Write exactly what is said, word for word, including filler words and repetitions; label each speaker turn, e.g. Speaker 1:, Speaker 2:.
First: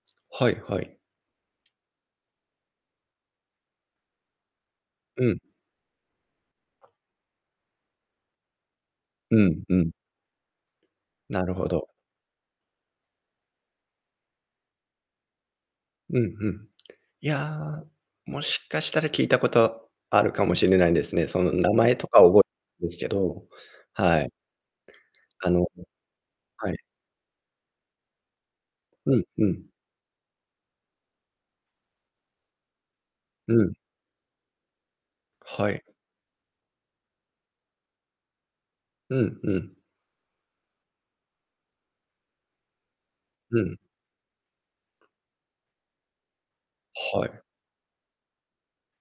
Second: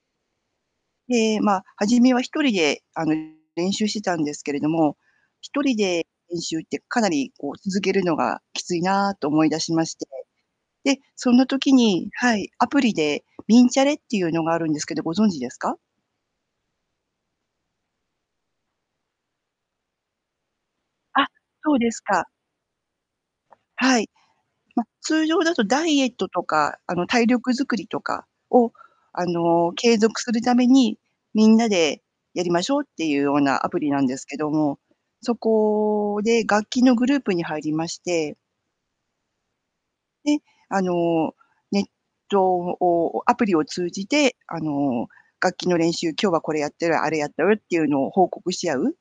Speaker 1: はいはい。
Speaker 2: で、ま、初めはひとりで、あの、練習してたんですけれども、
Speaker 1: うん。
Speaker 2: ひとりで練習って、かなり、こう、続けるのがきついなと
Speaker 1: う
Speaker 2: 思いだ
Speaker 1: ん、
Speaker 2: し
Speaker 1: う
Speaker 2: ま
Speaker 1: ん。
Speaker 2: して、で、そ
Speaker 1: な
Speaker 2: の
Speaker 1: るほ
Speaker 2: 時
Speaker 1: ど。
Speaker 2: にはい、アプリで「みんチャレ」っていうのがあるんですけど、ご存知ですか？
Speaker 1: うんうん。いや、もしかしたら聞いたことあるかもしれないんです
Speaker 2: あ、
Speaker 1: ね。その、名
Speaker 2: そうで
Speaker 1: 前
Speaker 2: す
Speaker 1: とか
Speaker 2: か。
Speaker 1: 覚えですけど。
Speaker 2: はい。
Speaker 1: はい。
Speaker 2: ま、通常
Speaker 1: あ
Speaker 2: だ
Speaker 1: の
Speaker 2: と
Speaker 1: ね
Speaker 2: ダイエットと
Speaker 1: は
Speaker 2: か、
Speaker 1: い。
Speaker 2: あの、体力作りとかを、
Speaker 1: うん
Speaker 2: あ
Speaker 1: うん。
Speaker 2: の、継続するために、みんなでやりましょうっていうよう
Speaker 1: う
Speaker 2: なア
Speaker 1: ん。
Speaker 2: プリなんですけども、そ
Speaker 1: はい。
Speaker 2: こで楽器のグループに入りまして
Speaker 1: うんうん。
Speaker 2: で、あの、ネットをアプリ
Speaker 1: う
Speaker 2: を
Speaker 1: ん。
Speaker 2: 通じて、あの、楽器の練習、今日はこれやってる、あれ
Speaker 1: は
Speaker 2: やっ
Speaker 1: い。
Speaker 2: てるっていうのを報告し合う。